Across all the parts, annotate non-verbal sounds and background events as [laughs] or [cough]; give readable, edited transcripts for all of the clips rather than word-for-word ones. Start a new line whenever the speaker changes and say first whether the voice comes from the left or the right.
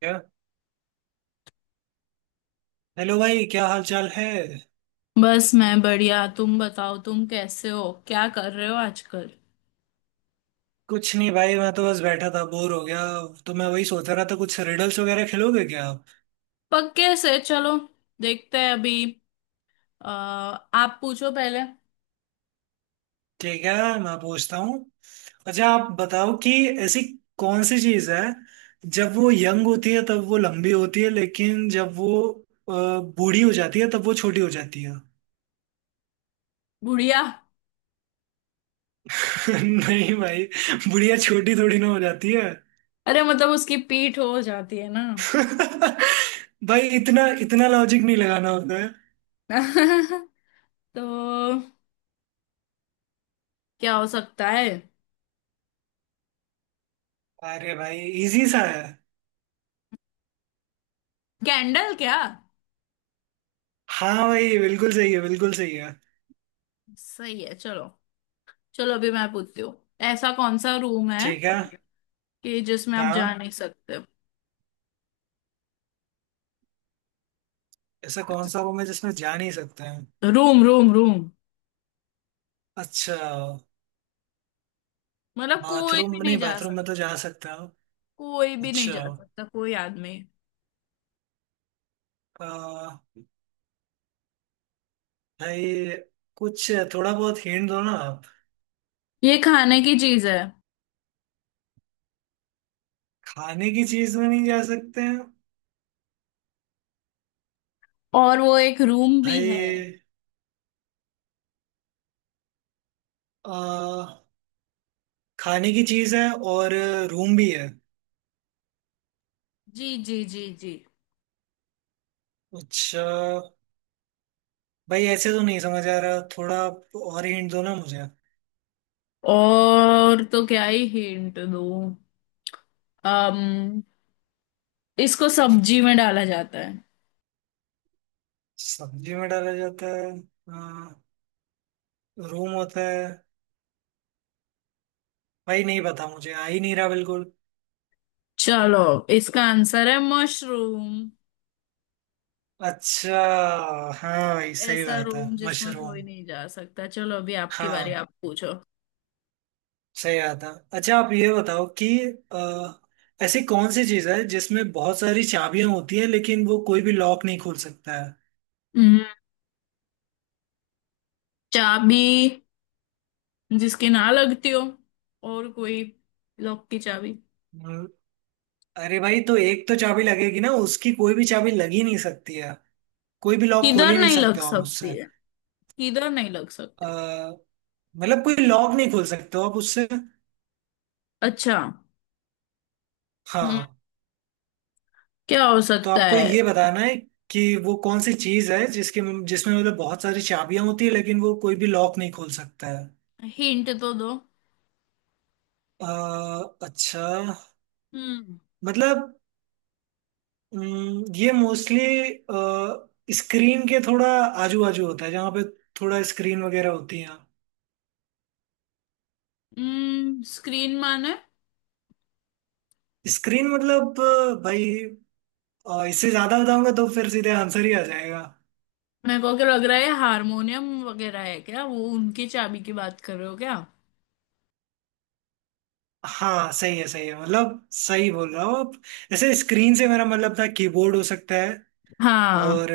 right: क्या। हेलो भाई, क्या हाल चाल है।
left: बस, मैं बढ़िया। तुम बताओ, तुम कैसे हो? क्या कर रहे हो आजकल?
right: कुछ नहीं भाई, मैं तो बस बैठा था, बोर हो गया। तो मैं वही सोच रहा था, कुछ रिडल्स वगैरह खेलोगे क्या आप।
left: पक्के से। चलो, देखते हैं अभी। अ, आप पूछो पहले।
right: ठीक है, मैं पूछता हूँ। अच्छा आप बताओ कि ऐसी कौन सी चीज़ है, जब वो यंग होती है तब वो लंबी होती है, लेकिन जब वो अ, बूढ़ी हो जाती है तब वो छोटी हो जाती है।
left: बुढ़िया।
right: [laughs] नहीं भाई, बुढ़िया छोटी थोड़ी ना हो जाती है।
left: अरे मतलब उसकी पीठ हो जाती है ना।
right: [laughs] भाई, इतना इतना लॉजिक नहीं लगाना होता है।
left: [laughs] तो क्या हो सकता है?
right: अरे भाई, इजी सा है।
left: कैंडल क्या?
right: हाँ भाई, बिल्कुल सही है, बिल्कुल सही है।
left: सही है। चलो। चलो अभी मैं पूछती हूँ। ऐसा कौन सा रूम है
right: ठीक है।
left: कि जिसमें आप जा
right: हाँ,
left: नहीं सकते?
right: ऐसा कौन सा रूम है जिसमें जा नहीं सकते हैं।
left: Room room room.
right: अच्छा।
left: मतलब कोई
right: बाथरूम?
left: भी
right: नहीं,
left: नहीं जा
right: बाथरूम
left: सकता।
right: में तो जा सकता हूँ।
left: कोई भी नहीं जा
right: अच्छा,
left: सकता, कोई आदमी।
right: आ, भाई कुछ थोड़ा बहुत हिंट दो ना आप।
left: ये खाने की चीज है
right: खाने की चीज में नहीं जा सकते हैं?
left: और वो एक रूम भी है।
right: भाई, आ, खाने की चीज है और रूम भी है?
left: जी जी जी जी।
right: अच्छा भाई, ऐसे तो नहीं समझ आ रहा, थोड़ा आप और हिंट दो ना मुझे।
left: और तो क्या ही हिंट दूं। अम इसको सब्जी में डाला जाता है।
right: सब्जी में डाला जाता है, आ, रूम होता है। भाई नहीं पता, मुझे आ ही नहीं रहा बिल्कुल।
left: चलो, इसका आंसर है मशरूम।
right: अच्छा। हाँ भाई, सही
left: ऐसा
right: बात है,
left: रूम जिसमें कोई
right: मशरूम।
left: नहीं जा सकता। चलो अभी आपकी बारी,
right: हाँ,
left: आप पूछो।
right: सही बात है। अच्छा आप ये बताओ कि ऐसी कौन सी चीज है जिसमें बहुत सारी चाबियां होती हैं लेकिन वो कोई भी लॉक नहीं खोल सकता है।
left: हम्म, चाबी। जिसकी ना लगती हो। और कोई। लॉक की चाबी।
right: हम्म, अरे भाई, तो एक तो चाबी लगेगी ना उसकी। कोई भी चाबी लग ही नहीं सकती है, कोई भी लॉक खोल
left: किधर
right: ही नहीं
left: नहीं लग
right: सकते हो आप उससे।
left: सकती है? किधर नहीं लग
right: अ,
left: सकती?
right: मतलब कोई लॉक नहीं खोल सकते हो आप उससे।
left: अच्छा। हम्म।
right: हाँ,
left: क्या हो
right: तो
left: सकता
right: आपको
left: है?
right: ये बताना है कि वो कौन सी चीज है जिसके जिसमें मतलब बहुत सारी चाबियां होती है लेकिन वो कोई भी लॉक नहीं खोल सकता है।
left: हिंट तो दो।
right: अच्छा,
left: हम्म।
right: मतलब ये मोस्टली स्क्रीन के थोड़ा आजू बाजू होता है, जहाँ पे थोड़ा स्क्रीन वगैरह होती है।
left: हम्म, स्क्रीन माने?
right: स्क्रीन मतलब भाई, इससे ज्यादा बताऊंगा तो फिर सीधे आंसर ही आ जाएगा।
left: मेरे को क्या लग रहा है, हारमोनियम वगैरह है क्या? वो उनकी चाबी की बात कर रहे हो क्या?
right: हाँ, सही है, सही है, मतलब सही बोल रहा हो आप। ऐसे स्क्रीन से मेरा मतलब था कीबोर्ड हो सकता है।
left: हाँ
right: और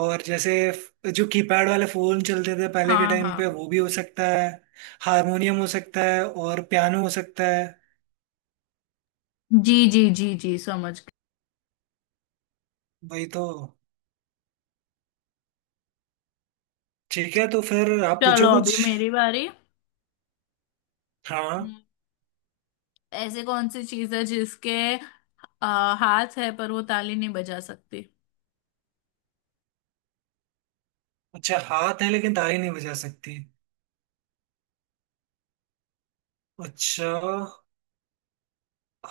right: और जैसे जो कीपैड वाले फोन चलते थे पहले के
left: हाँ
right: टाइम पे,
left: हाँ।
right: वो भी हो सकता है। हारमोनियम हो सकता है, और पियानो हो सकता है।
left: जी जी जी जी, समझ गई।
right: वही तो। ठीक है, तो फिर आप पूछो
left: चलो अभी
right: कुछ।
left: मेरी बारी।
right: हाँ।
left: हम्म, ऐसे कौन सी चीज है जिसके हाथ है पर वो ताली नहीं बजा सकती?
right: अच्छा, हाथ है लेकिन ताली नहीं बजा सकती। अच्छा,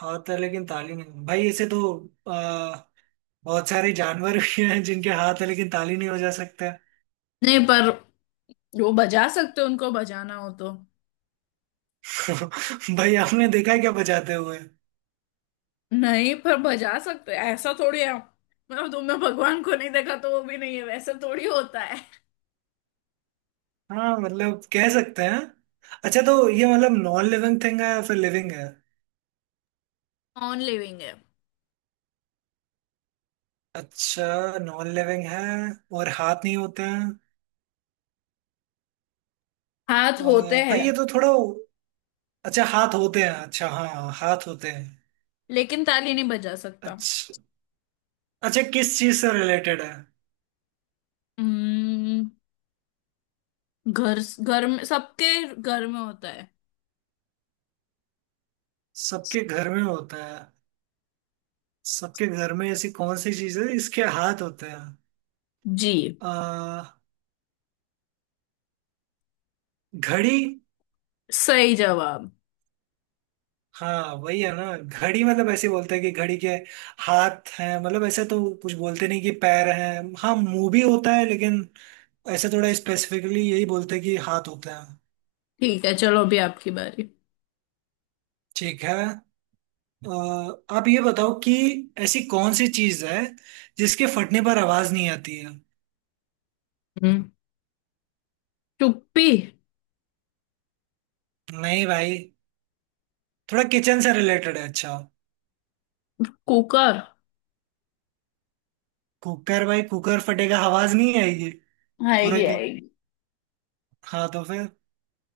right: हाथ है लेकिन ताली नहीं, भाई ऐसे तो आ, बहुत सारे जानवर भी हैं जिनके हाथ है लेकिन ताली नहीं बजा सकते।
left: नहीं, पर वो बजा सकते हैं, उनको बजाना हो तो।
right: [laughs] भाई, आपने देखा है क्या बजाते हुए।
left: नहीं, पर बजा सकते ऐसा थोड़ी है, मतलब तुमने भगवान को नहीं देखा तो वो भी नहीं है वैसा थोड़ी होता है।
right: हाँ मतलब कह सकते हैं। अच्छा, तो ये मतलब नॉन लिविंग थिंग है या फिर लिविंग है।
left: नॉन लिविंग है।
right: अच्छा, नॉन लिविंग है। और हाथ नहीं होते हैं?
left: हाथ होते
right: भाई
left: हैं।
right: ये तो थोड़ा। अच्छा हाथ होते हैं, अच्छा हाँ हाथ होते हैं।
left: लेकिन ताली नहीं बजा सकता।
right: अच्छा। अच्छा, किस चीज से रिलेटेड है?
left: हम्म। घर घर में, सबके घर में होता है।
right: सबके घर में होता है। सबके घर में ऐसी कौन सी चीज है इसके हाथ होते हैं?
left: जी।
right: आ, घड़ी।
left: सही जवाब।
right: हाँ वही है ना, घड़ी। मतलब ऐसे बोलते हैं कि घड़ी के हाथ हैं, मतलब ऐसे तो कुछ बोलते नहीं कि पैर हैं। हाँ मुंह भी होता है, लेकिन ऐसे थोड़ा स्पेसिफिकली यही बोलते हैं कि हाथ होते हैं।
left: ठीक है। चलो अभी आपकी बारी।
right: ठीक है। अ, आप ये बताओ कि ऐसी कौन सी चीज है जिसके फटने पर आवाज नहीं आती है।
left: हम्म। चुप्पी।
right: नहीं भाई, थोड़ा किचन से रिलेटेड है। अच्छा।
left: कुकर।
right: कुकर? भाई, कुकर फटेगा आवाज नहीं आएगी? पूरा
left: आएगी
right: की।
left: आएगी।
right: हाँ तो फिर।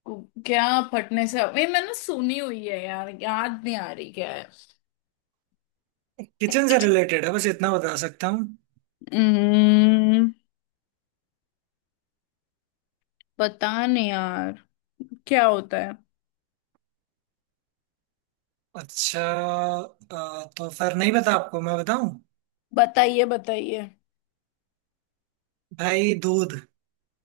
left: क्या? फटने से, ये मैंने सुनी हुई है यार, याद नहीं आ रही क्या है।
right: किचन से रिलेटेड है, बस इतना बता सकता हूँ।
left: हम्म, पता नहीं यार। क्या होता है?
right: अच्छा। तो फिर नहीं बता? आपको मैं बताऊं?
left: बताइए बताइए।
right: भाई, दूध।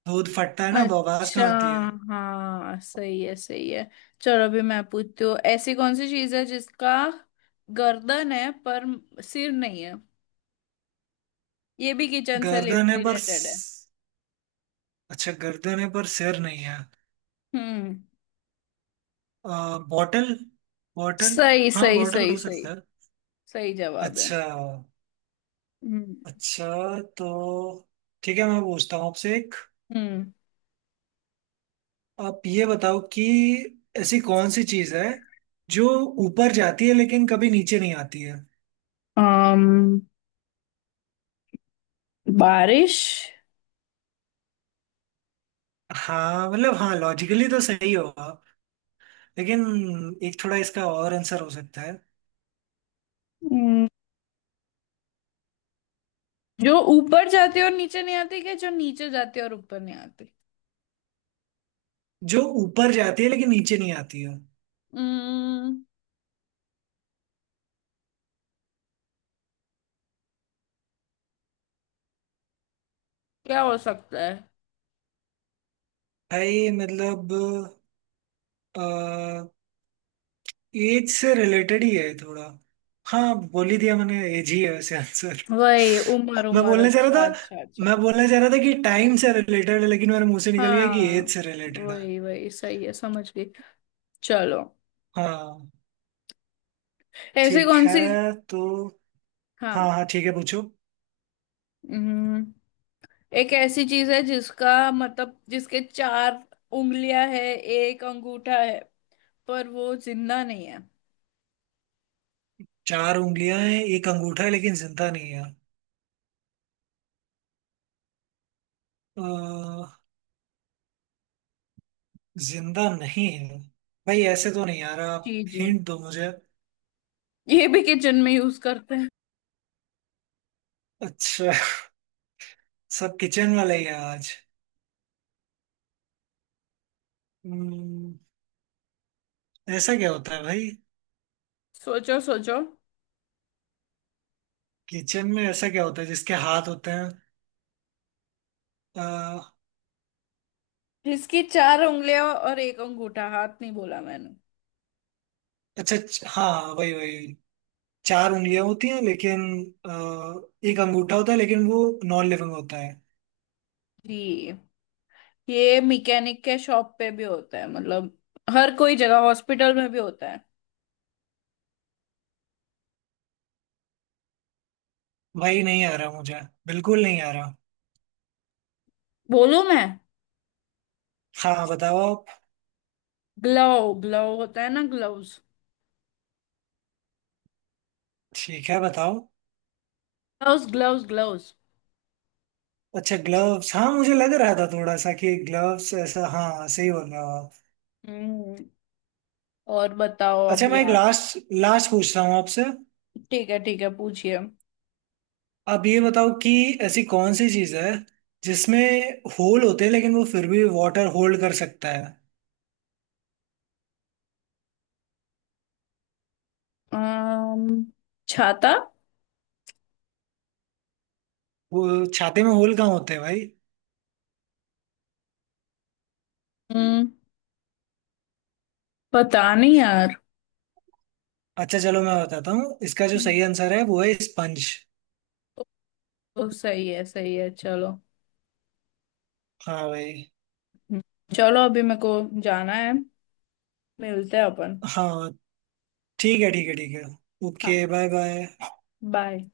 right: दूध फटता है ना, तो आवाज
left: अच्छा,
right: कहाँ आती है।
left: हाँ सही है सही है। चलो अभी मैं पूछती हूँ। ऐसी कौन सी चीज है जिसका गर्दन है पर सिर नहीं है? ये भी किचन से
right: गर्दन है पर
left: रिलेटेड है।
right: अच्छा, गर्दन है पर सिर नहीं है।
left: हम्म।
right: बॉटल। बॉटल।
left: सही
right: हाँ,
left: सही
right: बॉटल
left: सही
right: हो सकता
left: सही।
right: है।
left: सही जवाब है।
right: अच्छा।
left: हम्म।
right: अच्छा तो, ठीक है मैं पूछता हूँ आपसे एक।
left: हम्म।
right: आप ये बताओ कि ऐसी कौन सी चीज़ है जो ऊपर जाती है लेकिन कभी नीचे नहीं आती है।
left: um, बारिश।
right: हाँ मतलब, हाँ लॉजिकली तो सही हो आप, लेकिन एक थोड़ा इसका और आंसर हो सकता है।
left: हम्म, जो ऊपर जाती है और नीचे नहीं आती, कि जो नीचे जाती है और ऊपर नहीं आती?
right: जो ऊपर जाती है लेकिन नीचे नहीं आती है।
left: हम्म। क्या हो सकता है?
right: भाई मतलब, एज से रिलेटेड ही है थोड़ा। हाँ, बोल ही दिया मैंने, एज ही है वैसे आंसर।
left: वही उम्र
right: मैं
left: उम्र।
right: बोलने चाह
left: अच्छा
right: रहा था
left: अच्छा
right: मैं
left: अच्छा।
right: बोलना चाह रहा था कि टाइम से रिलेटेड है, लेकिन मेरे मुंह से निकल गया कि एज
left: हाँ
right: से रिलेटेड है।
left: वही वही, सही है, समझ गई। चलो।
right: हाँ।
left: ऐसी
right: ठीक
left: कौन सी।
right: है तो। हाँ
left: हाँ।
right: हाँ, ठीक है, पूछो।
left: हम्म, एक ऐसी चीज है जिसका मतलब जिसके चार उंगलियां है, एक अंगूठा है, पर वो जिंदा नहीं है।
right: चार उंगलियां हैं, एक अंगूठा है, लेकिन जिंदा नहीं है। अ, जिंदा नहीं है, भाई ऐसे तो नहीं यार, आप
left: जी जी।
right: हिंट दो मुझे।
left: ये भी किचन में यूज करते हैं।
right: अच्छा। [laughs] सब किचन वाला ही है आज। हम्म, ऐसा क्या होता है भाई।
left: सोचो सोचो।
right: किचन में ऐसा क्या होता है जिसके हाथ होते हैं? अ,
left: जिसकी चार उंगलियां और एक अंगूठा, हाथ नहीं बोला मैंने।
right: अच्छा, हाँ वही वही। चार उंगलियां होती हैं, लेकिन अ, एक अंगूठा होता है, लेकिन वो नॉन लिविंग होता है।
left: जी। ये मैकेनिक के शॉप पे भी होता है, मतलब हर कोई जगह, हॉस्पिटल में भी होता है।
right: भाई नहीं आ रहा मुझे, बिल्कुल नहीं आ रहा।
left: बोलूं मैं?
right: हाँ बताओ आप।
left: ग्लव, ग्लव होता है ना, ग्लव्स।
right: ठीक है, बताओ।
left: Gloves gloves gloves.
right: अच्छा, ग्लव्स। हाँ मुझे लग रहा था थोड़ा सा कि ग्लव्स, ऐसा हाँ, सही बोल रहे हो आप।
left: हम्म। और बताओ
right: अच्छा,
left: अभी
right: मैं एक
left: आप।
right: लास्ट, लास्ट पूछ रहा हूँ आपसे।
left: ठीक है ठीक है, पूछिए।
right: आप ये बताओ कि ऐसी कौन सी चीज़ है जिसमें होल होते हैं, लेकिन वो फिर भी वाटर होल्ड कर सकता है।
left: अम्म छाता।
right: वो छाते में होल कहाँ होते हैं भाई।
left: हम्म, पता नहीं यार।
right: अच्छा चलो, मैं बताता हूँ, इसका जो
left: हम्म,
right: सही आंसर है वो है स्पंज।
left: ओ, सही है सही है। चलो।
right: हाँ भाई।
left: हम्म, चलो अभी मेरे को जाना है। मिलते हैं अपन।
right: हाँ, ठीक है, ठीक है, ठीक है।
left: हाँ,
right: ओके, बाय बाय।
left: बाय।